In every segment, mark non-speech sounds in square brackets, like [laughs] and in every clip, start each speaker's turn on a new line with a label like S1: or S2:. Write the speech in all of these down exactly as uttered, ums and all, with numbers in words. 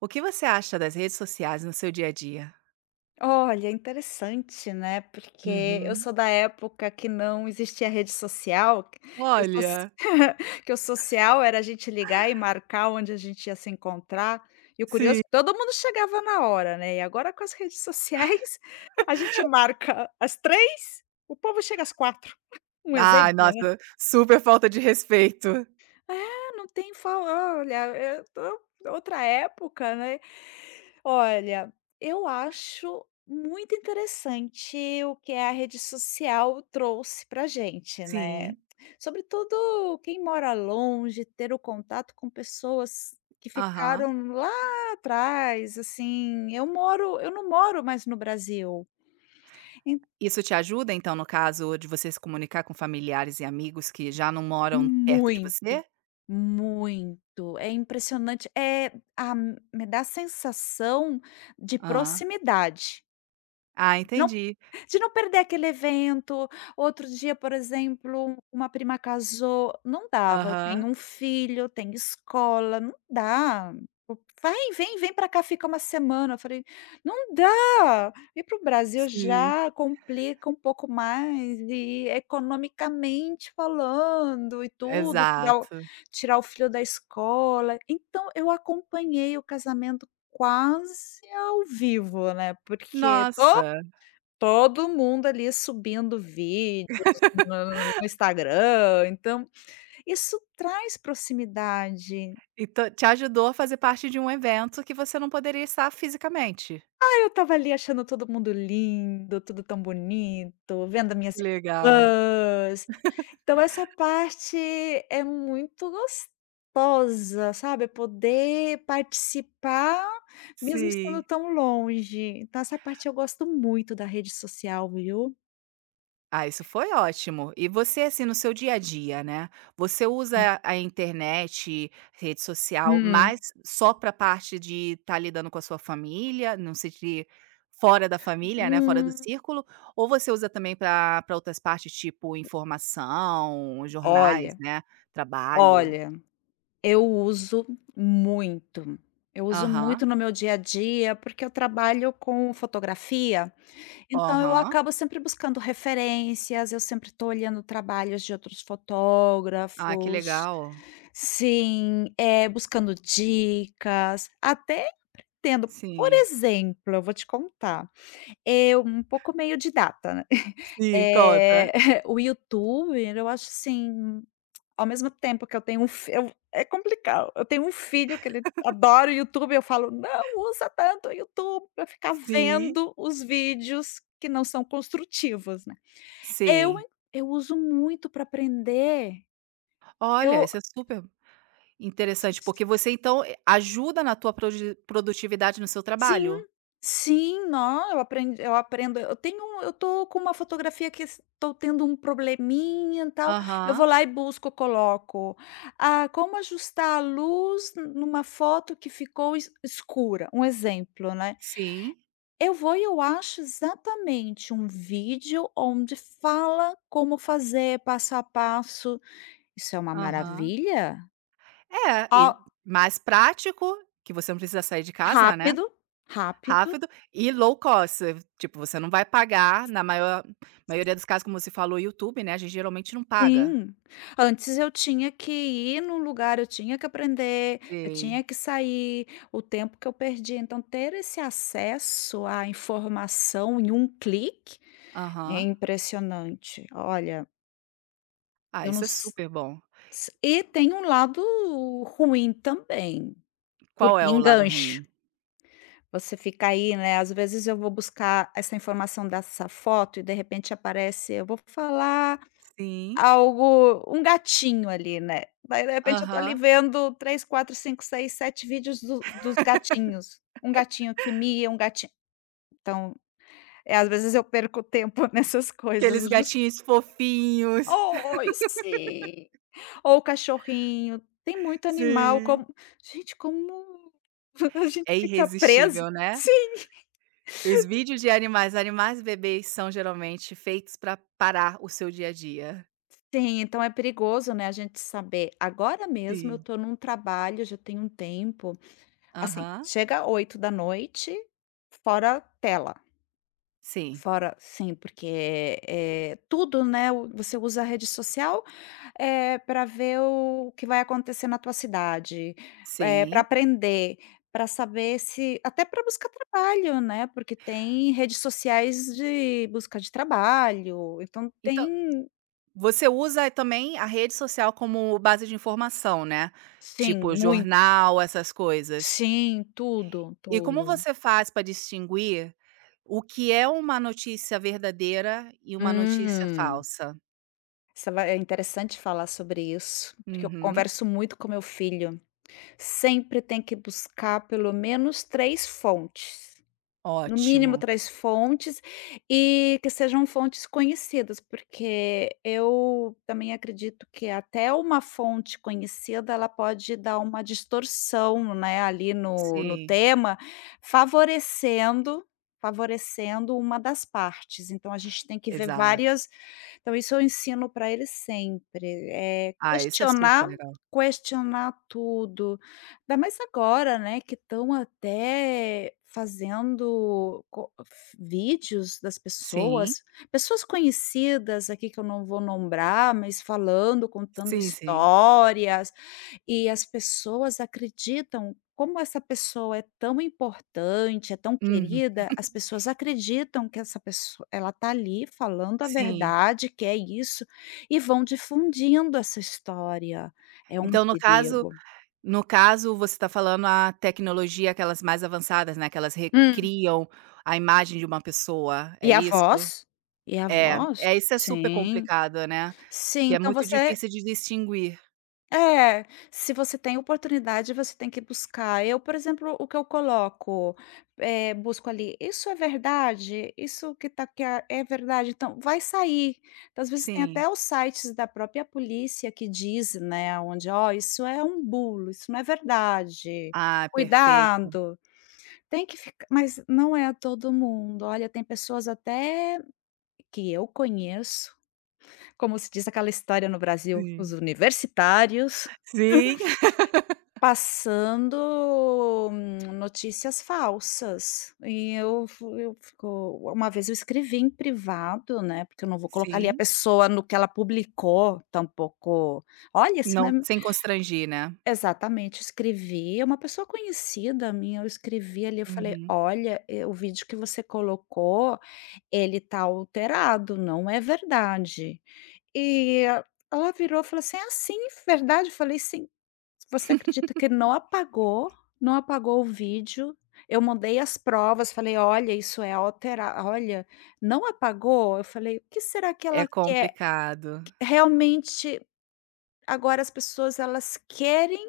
S1: O que você acha das redes sociais no seu dia a dia?
S2: Olha, interessante, né, porque eu
S1: Uhum.
S2: sou da época que não existia rede social, que que o soci
S1: Olha,
S2: [laughs] que o social era a gente ligar e marcar onde a gente ia se encontrar, e o curioso
S1: sim.
S2: é que todo mundo chegava na hora, né. E agora com as redes sociais, [laughs] a gente marca às três, o povo chega às quatro. Um
S1: Ai,
S2: exemplo, né.
S1: nossa, super falta de respeito.
S2: É, não tem fa olha, eu tô outra época, né. Olha, eu acho muito interessante o que a rede social trouxe pra gente, né.
S1: Sim.
S2: Sobretudo quem mora longe, ter o contato com pessoas que
S1: Aham.
S2: ficaram lá atrás, assim, eu moro eu não moro mais no Brasil. En
S1: Isso te ajuda, então, no caso de você se comunicar com familiares e amigos que já não moram perto de
S2: Muito,
S1: você?
S2: muito, é impressionante. É, a me dá a sensação de
S1: Ah.
S2: proximidade.
S1: Ah,
S2: não
S1: entendi.
S2: De não perder aquele evento. Outro dia, por exemplo, uma prima casou, não dava, eu tenho
S1: Aham,
S2: um filho, tenho escola, não dá. Pô, "Vai, vem, vem pra cá, fica uma semana", eu falei: "Não dá, ir para o Brasil
S1: sim.
S2: já complica um pouco mais e economicamente falando e tudo, tirar o
S1: Exato.
S2: tirar o filho da escola". Então eu acompanhei o casamento quase ao vivo, né, porque
S1: Nossa,
S2: todo mundo ali subindo vídeos no no Instagram, então isso traz proximidade.
S1: então te ajudou a fazer parte de um evento que você não poderia estar fisicamente.
S2: Aí eu estava ali achando todo mundo lindo, tudo tão bonito, vendo minhas
S1: Que legal.
S2: irmãs. Então essa parte é muito gostosa, sabe, é poder participar mesmo estando
S1: Sim.
S2: tão longe. Então essa parte eu gosto muito da rede social, viu.
S1: Ah, isso foi ótimo. E você, assim, no seu dia a dia, né? Você usa a internet, rede social, mas
S2: Uhum.
S1: só para a parte de estar lidando com a sua família, não sei de fora da família, né? Fora do
S2: Hum.
S1: círculo, ou você usa também para para outras partes, tipo informação, jornais,
S2: Olha,
S1: né? Trabalho.
S2: olha, eu uso muito. Eu uso muito
S1: Aham,
S2: no meu dia a dia, porque eu trabalho com fotografia, então eu
S1: aham.
S2: acabo sempre buscando referências, eu sempre estou olhando trabalhos de outros
S1: Ah, que
S2: fotógrafos.
S1: legal.
S2: Sim, é buscando dicas, até tendo por
S1: Sim,
S2: exemplo, eu vou te contar, eu um pouco meio didata, né, [laughs]
S1: sim, conta.
S2: eh, [laughs] o YouTube, eu acho assim ao mesmo tempo que eu tenho um fi eu é complicado. Eu tenho um filho que ele adora o YouTube, eu falo: "Não usa tanto o YouTube para ficar
S1: Sim,
S2: vendo os vídeos que não são construtivos", né. Eu
S1: sim.
S2: eu uso muito para aprender.
S1: Olha,
S2: Eu
S1: isso é super interessante, porque você então, eh, ajuda na tua prodi produtividade no seu
S2: sim,
S1: trabalho?
S2: sim, não eu aprendo eu aprendo eu tenho um- eu tô com uma fotografia que estou tendo um probleminha, e tal, eu vou
S1: Aham,
S2: lá e busco, coloco. Ah, como ajustar a luz numa foto que ficou es escura, um exemplo, né.
S1: sim,
S2: Eu vou e eu acho exatamente um vídeo onde fala como fazer passo a passo. Isso é uma
S1: aham.
S2: maravilha.
S1: É,
S2: Ó,
S1: e mais prático, que você não precisa sair de casa, né,
S2: rápido, rápido.
S1: rápido, e low cost, eh, tipo, você não vai pagar na maior maioria dos casos, como você falou, o YouTube, né, a gente geralmente não paga.
S2: Sim. Antes eu tinha que ir num lugar, eu tinha que aprender, eu
S1: Sim,
S2: tinha que sair, o tempo que eu perdi. Então, ter esse acesso à informação em um clique é
S1: aham.
S2: impressionante. Olha,
S1: Ah,
S2: eu não
S1: isso é
S2: s
S1: super bom.
S2: s e tem um lado ruim também,
S1: Qual
S2: porque
S1: é o lado
S2: engancha.
S1: ruim?
S2: Você fica aí, né, às vezes eu vou buscar essa informação dessa foto e de repente aparece eu vou falar
S1: Sim,
S2: algo, um gatinho ali, né. Daí de repente eu tô ali
S1: aham.
S2: vendo três quatro cinco seis sete vídeos do dos gatinhos. Um gatinho que mia, um gatinho então, é, às vezes eu perco tempo [laughs] nessas coisas,
S1: Aqueles
S2: jus
S1: gatinhos fofinhos.
S2: Oi, sim. Ou o cachorrinho, tem
S1: [laughs]
S2: muito animal,
S1: Sim.
S2: como gente, como [laughs] a gente
S1: É
S2: fica preso.
S1: irresistível, né?
S2: Sim,
S1: Os vídeos de animais animais bebês são geralmente feitos para parar o seu dia a dia.
S2: sim, então é perigoso, né, a gente saber. Agora mesmo eu
S1: Sim.
S2: tô num trabalho, já tem um tempo, assim,
S1: Aham.
S2: chega oito da noite, fora tela,
S1: Sim,
S2: fora sim, porque, eh, tudo, né, o você usa a rede social, para ver o que vai acontecer na tua cidade, para
S1: sim.
S2: aprender, para saber se até para buscar trabalho, né, porque tem redes sociais de busca de trabalho, então
S1: Então,
S2: tem
S1: você usa também a rede social como base de informação, né,
S2: sim,
S1: tipo
S2: muito
S1: jornal, essas coisas.
S2: sim, tudo,
S1: E como
S2: tudo.
S1: você faz para distinguir o que é uma notícia verdadeira e uma notícia
S2: Hum.
S1: falsa?
S2: Isso vai é interessante falar sobre isso, porque eu
S1: Uhum.
S2: converso muito com meu filho. Sempre tem que buscar pelo menos três fontes, no mínimo
S1: Ótimo.
S2: três fontes, e que sejam fontes conhecidas, porque eu também acredito que até uma fonte conhecida, ela pode dar uma distorção, né, ali no no
S1: Sim,
S2: tema, favorecendo favorecendo uma das partes. Então a gente tem que ver
S1: exato.
S2: várias, então isso eu ensino para eles sempre, é
S1: Ah, isso é super
S2: questionar,
S1: legal.
S2: questionar tudo. Ainda mais agora, né, que estão até fazendo co f vídeos das
S1: Sim,
S2: pessoas, pessoas conhecidas aqui que eu não vou nombrar, mas falando, contando
S1: sim, sim.
S2: histórias. E as pessoas acreditam como essa pessoa é tão importante, é tão
S1: Uhum.
S2: querida, as pessoas acreditam que essa pessoa ela tá ali falando a
S1: Sim.
S2: verdade, que é isso, e vão difundindo essa história. É um
S1: Então no caso
S2: perigo.
S1: no caso você está falando a tecnologia, aquelas mais avançadas, né, que elas
S2: Hum.
S1: recriam a imagem de uma pessoa, é
S2: E a
S1: isso?
S2: voz? E a
S1: É,
S2: voz?
S1: é isso é super
S2: Sim.
S1: complicado, né,
S2: Sim,
S1: que é
S2: então
S1: muito
S2: você
S1: difícil de distinguir.
S2: É, se você tem oportunidade, você tem que buscar. Eu, por exemplo, o que eu coloco, eh, busco ali, isso é verdade? Isso que tá aqui é é verdade? Então, vai sair. Então, às vezes tem até
S1: Sim.
S2: os sites da própria polícia que diz, né, onde, ó, isso é um bulo, isso não é verdade.
S1: Ah, perfeito.
S2: Cuidado. Tem que ficar, mas não é todo mundo. Olha, tem pessoas até que eu conheço, como se diz aquela história no Brasil, os
S1: Sim.
S2: universitários.
S1: Sim, [laughs]
S2: Passando, hum, notícias falsas, e eu fu eu fico, uma vez eu escrevi em privado, né, porque eu não vou colocar ali a
S1: sim.
S2: pessoa no que ela publicou, tampouco olha isso não
S1: Não
S2: é
S1: sem constrangir, né.
S2: exatamente, escrevi, é uma pessoa conhecida minha, eu escrevi ali, eu falei:
S1: Uhum.
S2: "Olha, eh, o vídeo que você colocou, ele tá alterado, não é verdade". E a- Ela virou e falou assim: "Ah, sim, verdade". Eu falei: "Sim". Você acredita que não apagou, não apagou o vídeo. Eu mandei as provas, falei: "Olha, isso é altera olha, não apagou". Eu falei: "O que será que
S1: É
S2: ela quer?".
S1: complicado.
S2: Realmente agora as pessoas elas querem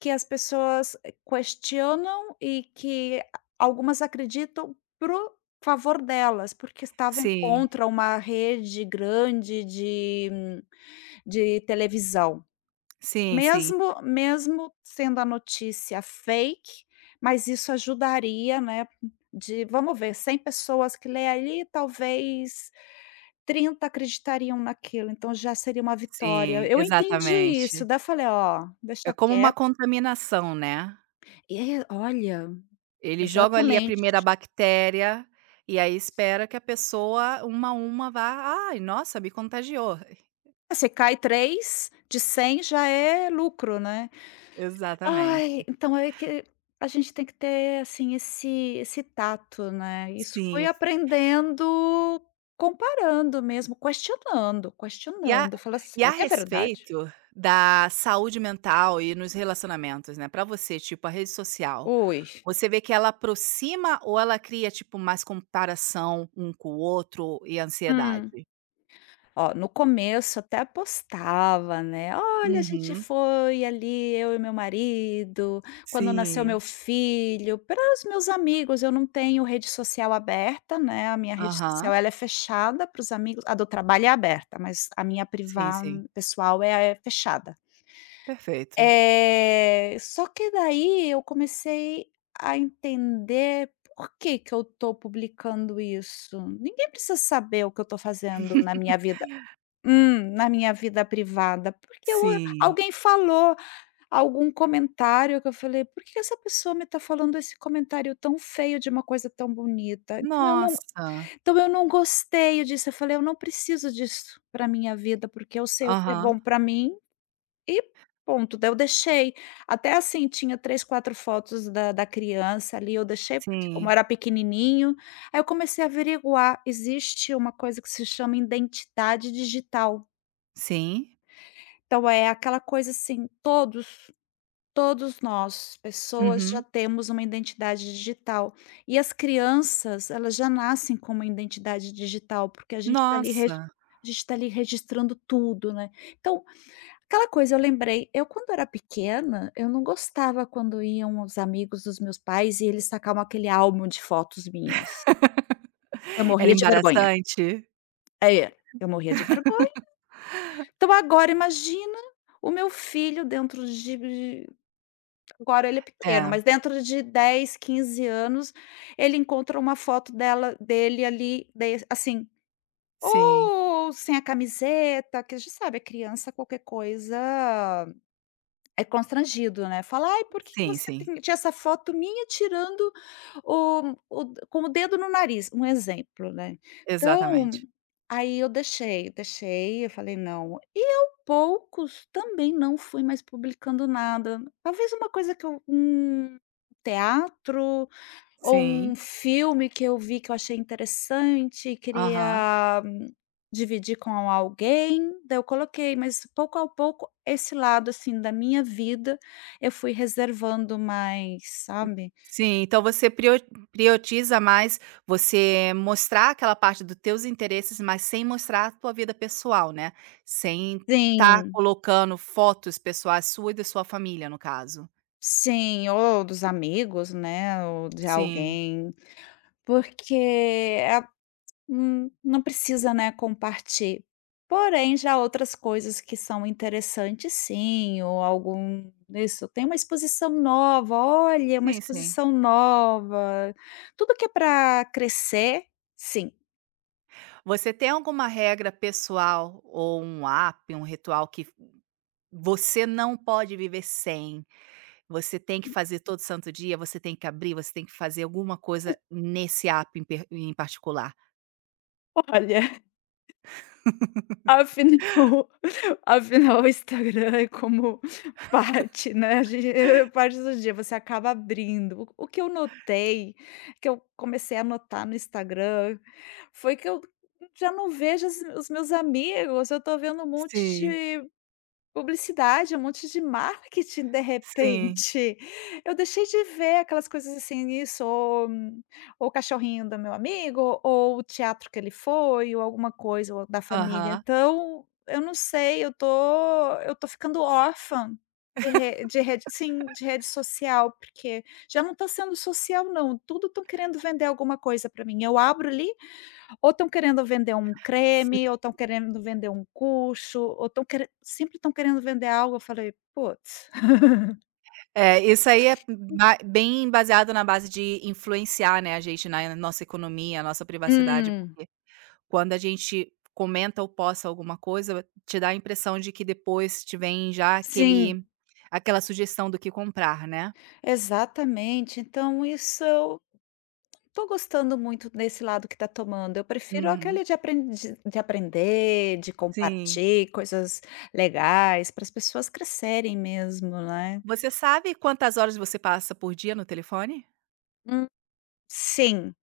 S2: que as pessoas eh, questionam e que algumas acreditam pro favor delas, porque estavam
S1: Sim,
S2: contra uma rede grande de, hum, de televisão.
S1: sim, sim,
S2: Mesmo mesmo sendo a notícia fake, mas isso ajudaria, né, de vamos ver, cem pessoas que lê ali, talvez trinta acreditariam naquilo, então já seria uma vitória.
S1: sim,
S2: Eu entendi isso,
S1: exatamente.
S2: daí eu falei: "Ó,
S1: É
S2: deixa
S1: como uma
S2: quieto".
S1: contaminação, né.
S2: É, olha.
S1: Eles jogam ali a primeira
S2: Exatamente.
S1: bactéria, e aí espera que a pessoa, uma a uma, vá: "Ai, nossa, me contagiou".
S2: É, você cai três de cem já é lucro, né.
S1: Exatamente.
S2: Ai, então é que a gente tem que ter, assim, esse esse tato, né. Isso fui
S1: Sim.
S2: aprendendo comparando mesmo, questionando,
S1: E a
S2: questionando. Fala:
S1: e a
S2: "Será que é verdade?"
S1: respeito da saúde mental e nos relacionamentos, né, pra você, tipo, a rede social,
S2: Oi.
S1: você vê que ela aproxima ou ela cria, tipo, mais comparação um com o outro e
S2: Hum.
S1: ansiedade?
S2: Ó, no começo até postava, né: "Olha, a gente
S1: Uhum.
S2: foi ali, eu e meu marido, quando nasceu
S1: Sim.
S2: meu filho", para os meus amigos. Eu não tenho rede social aberta, né, a minha rede social
S1: Aham.
S2: ela é fechada para os amigos, a do trabalho é aberta, mas a minha privada
S1: Sim, sim.
S2: pessoal é é fechada.
S1: Perfeito.
S2: É só que daí eu comecei a entender por que que eu tô publicando isso. Ninguém precisa saber o que eu tô fazendo na
S1: [laughs]
S2: minha vida. Hum, na minha vida privada, porque eu, ah,
S1: Sim.
S2: alguém falou algum comentário que eu falei: "Por que essa pessoa me está falando esse comentário tão feio de uma coisa tão bonita?". Então eu não
S1: Nossa!
S2: então eu não gostei disso, eu falei: "Eu não preciso disso para minha vida, porque eu sei o que é bom
S1: Aham,
S2: para mim e ponto". Daí eu deixei, até assim, tinha três quatro fotos da da criança ali, eu deixei, porque como
S1: sim,
S2: era pequenininho, aí eu comecei a averiguar, existe uma coisa que se chama identidade digital.
S1: sim,
S2: Então é aquela coisa assim, todos todos nós, pessoas, já
S1: uhum.
S2: temos uma identidade digital. E as crianças, elas já nascem com uma identidade digital, porque a gente está ali regi
S1: Nossa,
S2: a gente está ali registrando tudo, né. Então, aquela coisa, eu lembrei, eu quando era pequena, eu não gostava quando iam os amigos dos meus pais e eles sacavam aquele álbum de fotos minhas. Eu
S1: era
S2: morria de vergonha.
S1: embaraçante?
S2: É, eu morria de vergonha. Então agora imagina o meu filho dentro de Agora ele é pequeno,
S1: É,
S2: mas dentro de dez quinze anos, ele encontra uma foto dela dele ali, de assim,
S1: sim,
S2: ou sem a camiseta, que a gente sabe, a criança qualquer coisa é constrangido, né. Falar: "Ai, por que
S1: sim,
S2: você
S1: sim,
S2: tem tinha essa foto minha tirando o o com o dedo no nariz", um exemplo, né. Então,
S1: exatamente.
S2: aí eu deixei, deixei, eu falei: "Não". E eu poucos também não fui mais publicando nada, talvez uma coisa que eu um teatro ou
S1: Sim,
S2: um filme que eu vi que eu achei interessante e
S1: aham.
S2: queria, hum, dividir com alguém, daí eu coloquei, mas pouco a pouco esse lado, assim, da minha vida, eu fui reservando mais, sabe.
S1: Sim, então você prio prioritiza mais você mostrar aquela parte do teus interesses, mas sem mostrar a tua vida pessoal, né, sem tá
S2: Sim,
S1: colocando fotos pessoais sua e da sua família, no caso.
S2: sim, ou dos amigos, né, ou de
S1: Sim,
S2: alguém, porque é, Hum, não precisa, né, compartilhar. Porém, já outras coisas que são interessantes sim, ou algum isso, tem uma exposição nova, olha, uma
S1: sim, sim.
S2: exposição nova. Tudo que é para crescer, sim.
S1: Você tem alguma regra pessoal ou um app, um ritual que você não pode viver sem, você tem que fazer todo santo dia, você tem que abrir, você tem que fazer alguma coisa nesse app em per em particular.
S2: [laughs] Olha. Afinal [laughs] afinal o Instagram é como parte, né, a gente [laughs] parte do dia, você acaba abrindo. O o que eu notei, que eu comecei a notar no Instagram, foi que eu já não vejo as os meus amigos, eu tô vendo um monte,
S1: Sim,
S2: publicidade, um monte de marketing de
S1: sim,
S2: repente. Eu deixei de ver aquelas coisas assim, isso, ou hum, ou o cachorrinho do meu amigo, ou o teatro que ele foi, ou alguma coisa, ou da família.
S1: aham,
S2: Então, eu não sei, eu tô eu tô ficando órfã de re de rede sim, de rede social, porque já não tá sendo social não, tudo estão querendo vender alguma coisa para mim. Eu abro ali ou estão querendo vender um
S1: sim.
S2: creme, ou estão querendo vender um curso, ou estão queren sempre estão querendo vender algo, eu falei: "Putz".
S1: É, isso aí é ba bem baseado na base de influenciar, né, a gente na nossa economia, a nossa privacidade,
S2: Hum,
S1: porque quando a gente comenta ou posta alguma coisa, te dá a impressão de que depois te vem já
S2: sim.
S1: aquele aquela sugestão do que comprar, né?
S2: Exatamente, então isso eu tô gostando muito desse lado que tá tomando, eu prefiro
S1: Uhum,
S2: aquele de aprendi de aprender, de
S1: sim.
S2: compartilhar coisas legais, para as pessoas crescerem mesmo, né.
S1: Você sabe quantas horas você passa por dia no telefone?
S2: Hum. Sim.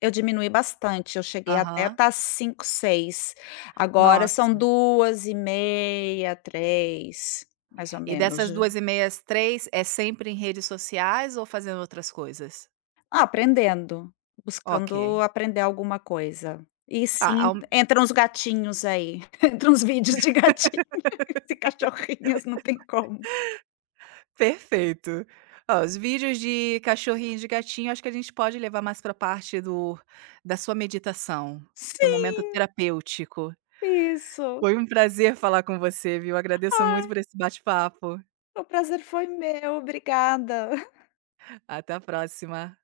S2: Eu diminuí bastante, eu cheguei até a
S1: Aham.
S2: estar cinco, seis, agora são
S1: Nossa.
S2: duas e meia, três, mais ou
S1: E
S2: menos.
S1: dessas duas e meias, três é sempre em redes sociais ou fazendo outras coisas?
S2: Ah, aprendendo,
S1: Ok.
S2: buscando aprender alguma coisa. E
S1: Ah,
S2: sim,
S1: ao
S2: entram os gatinhos aí, [laughs] entram os vídeos de gatinhos e cachorrinhos, não tem como.
S1: perfeito. Ó, os vídeos de cachorrinho e de gatinho, acho que a gente pode levar mais para a parte do da sua meditação, do momento
S2: Sim,
S1: terapêutico.
S2: isso.
S1: Foi um prazer falar com você, viu. Agradeço muito
S2: Ai,
S1: por esse bate-papo.
S2: o prazer foi meu, obrigada.
S1: Até a próxima.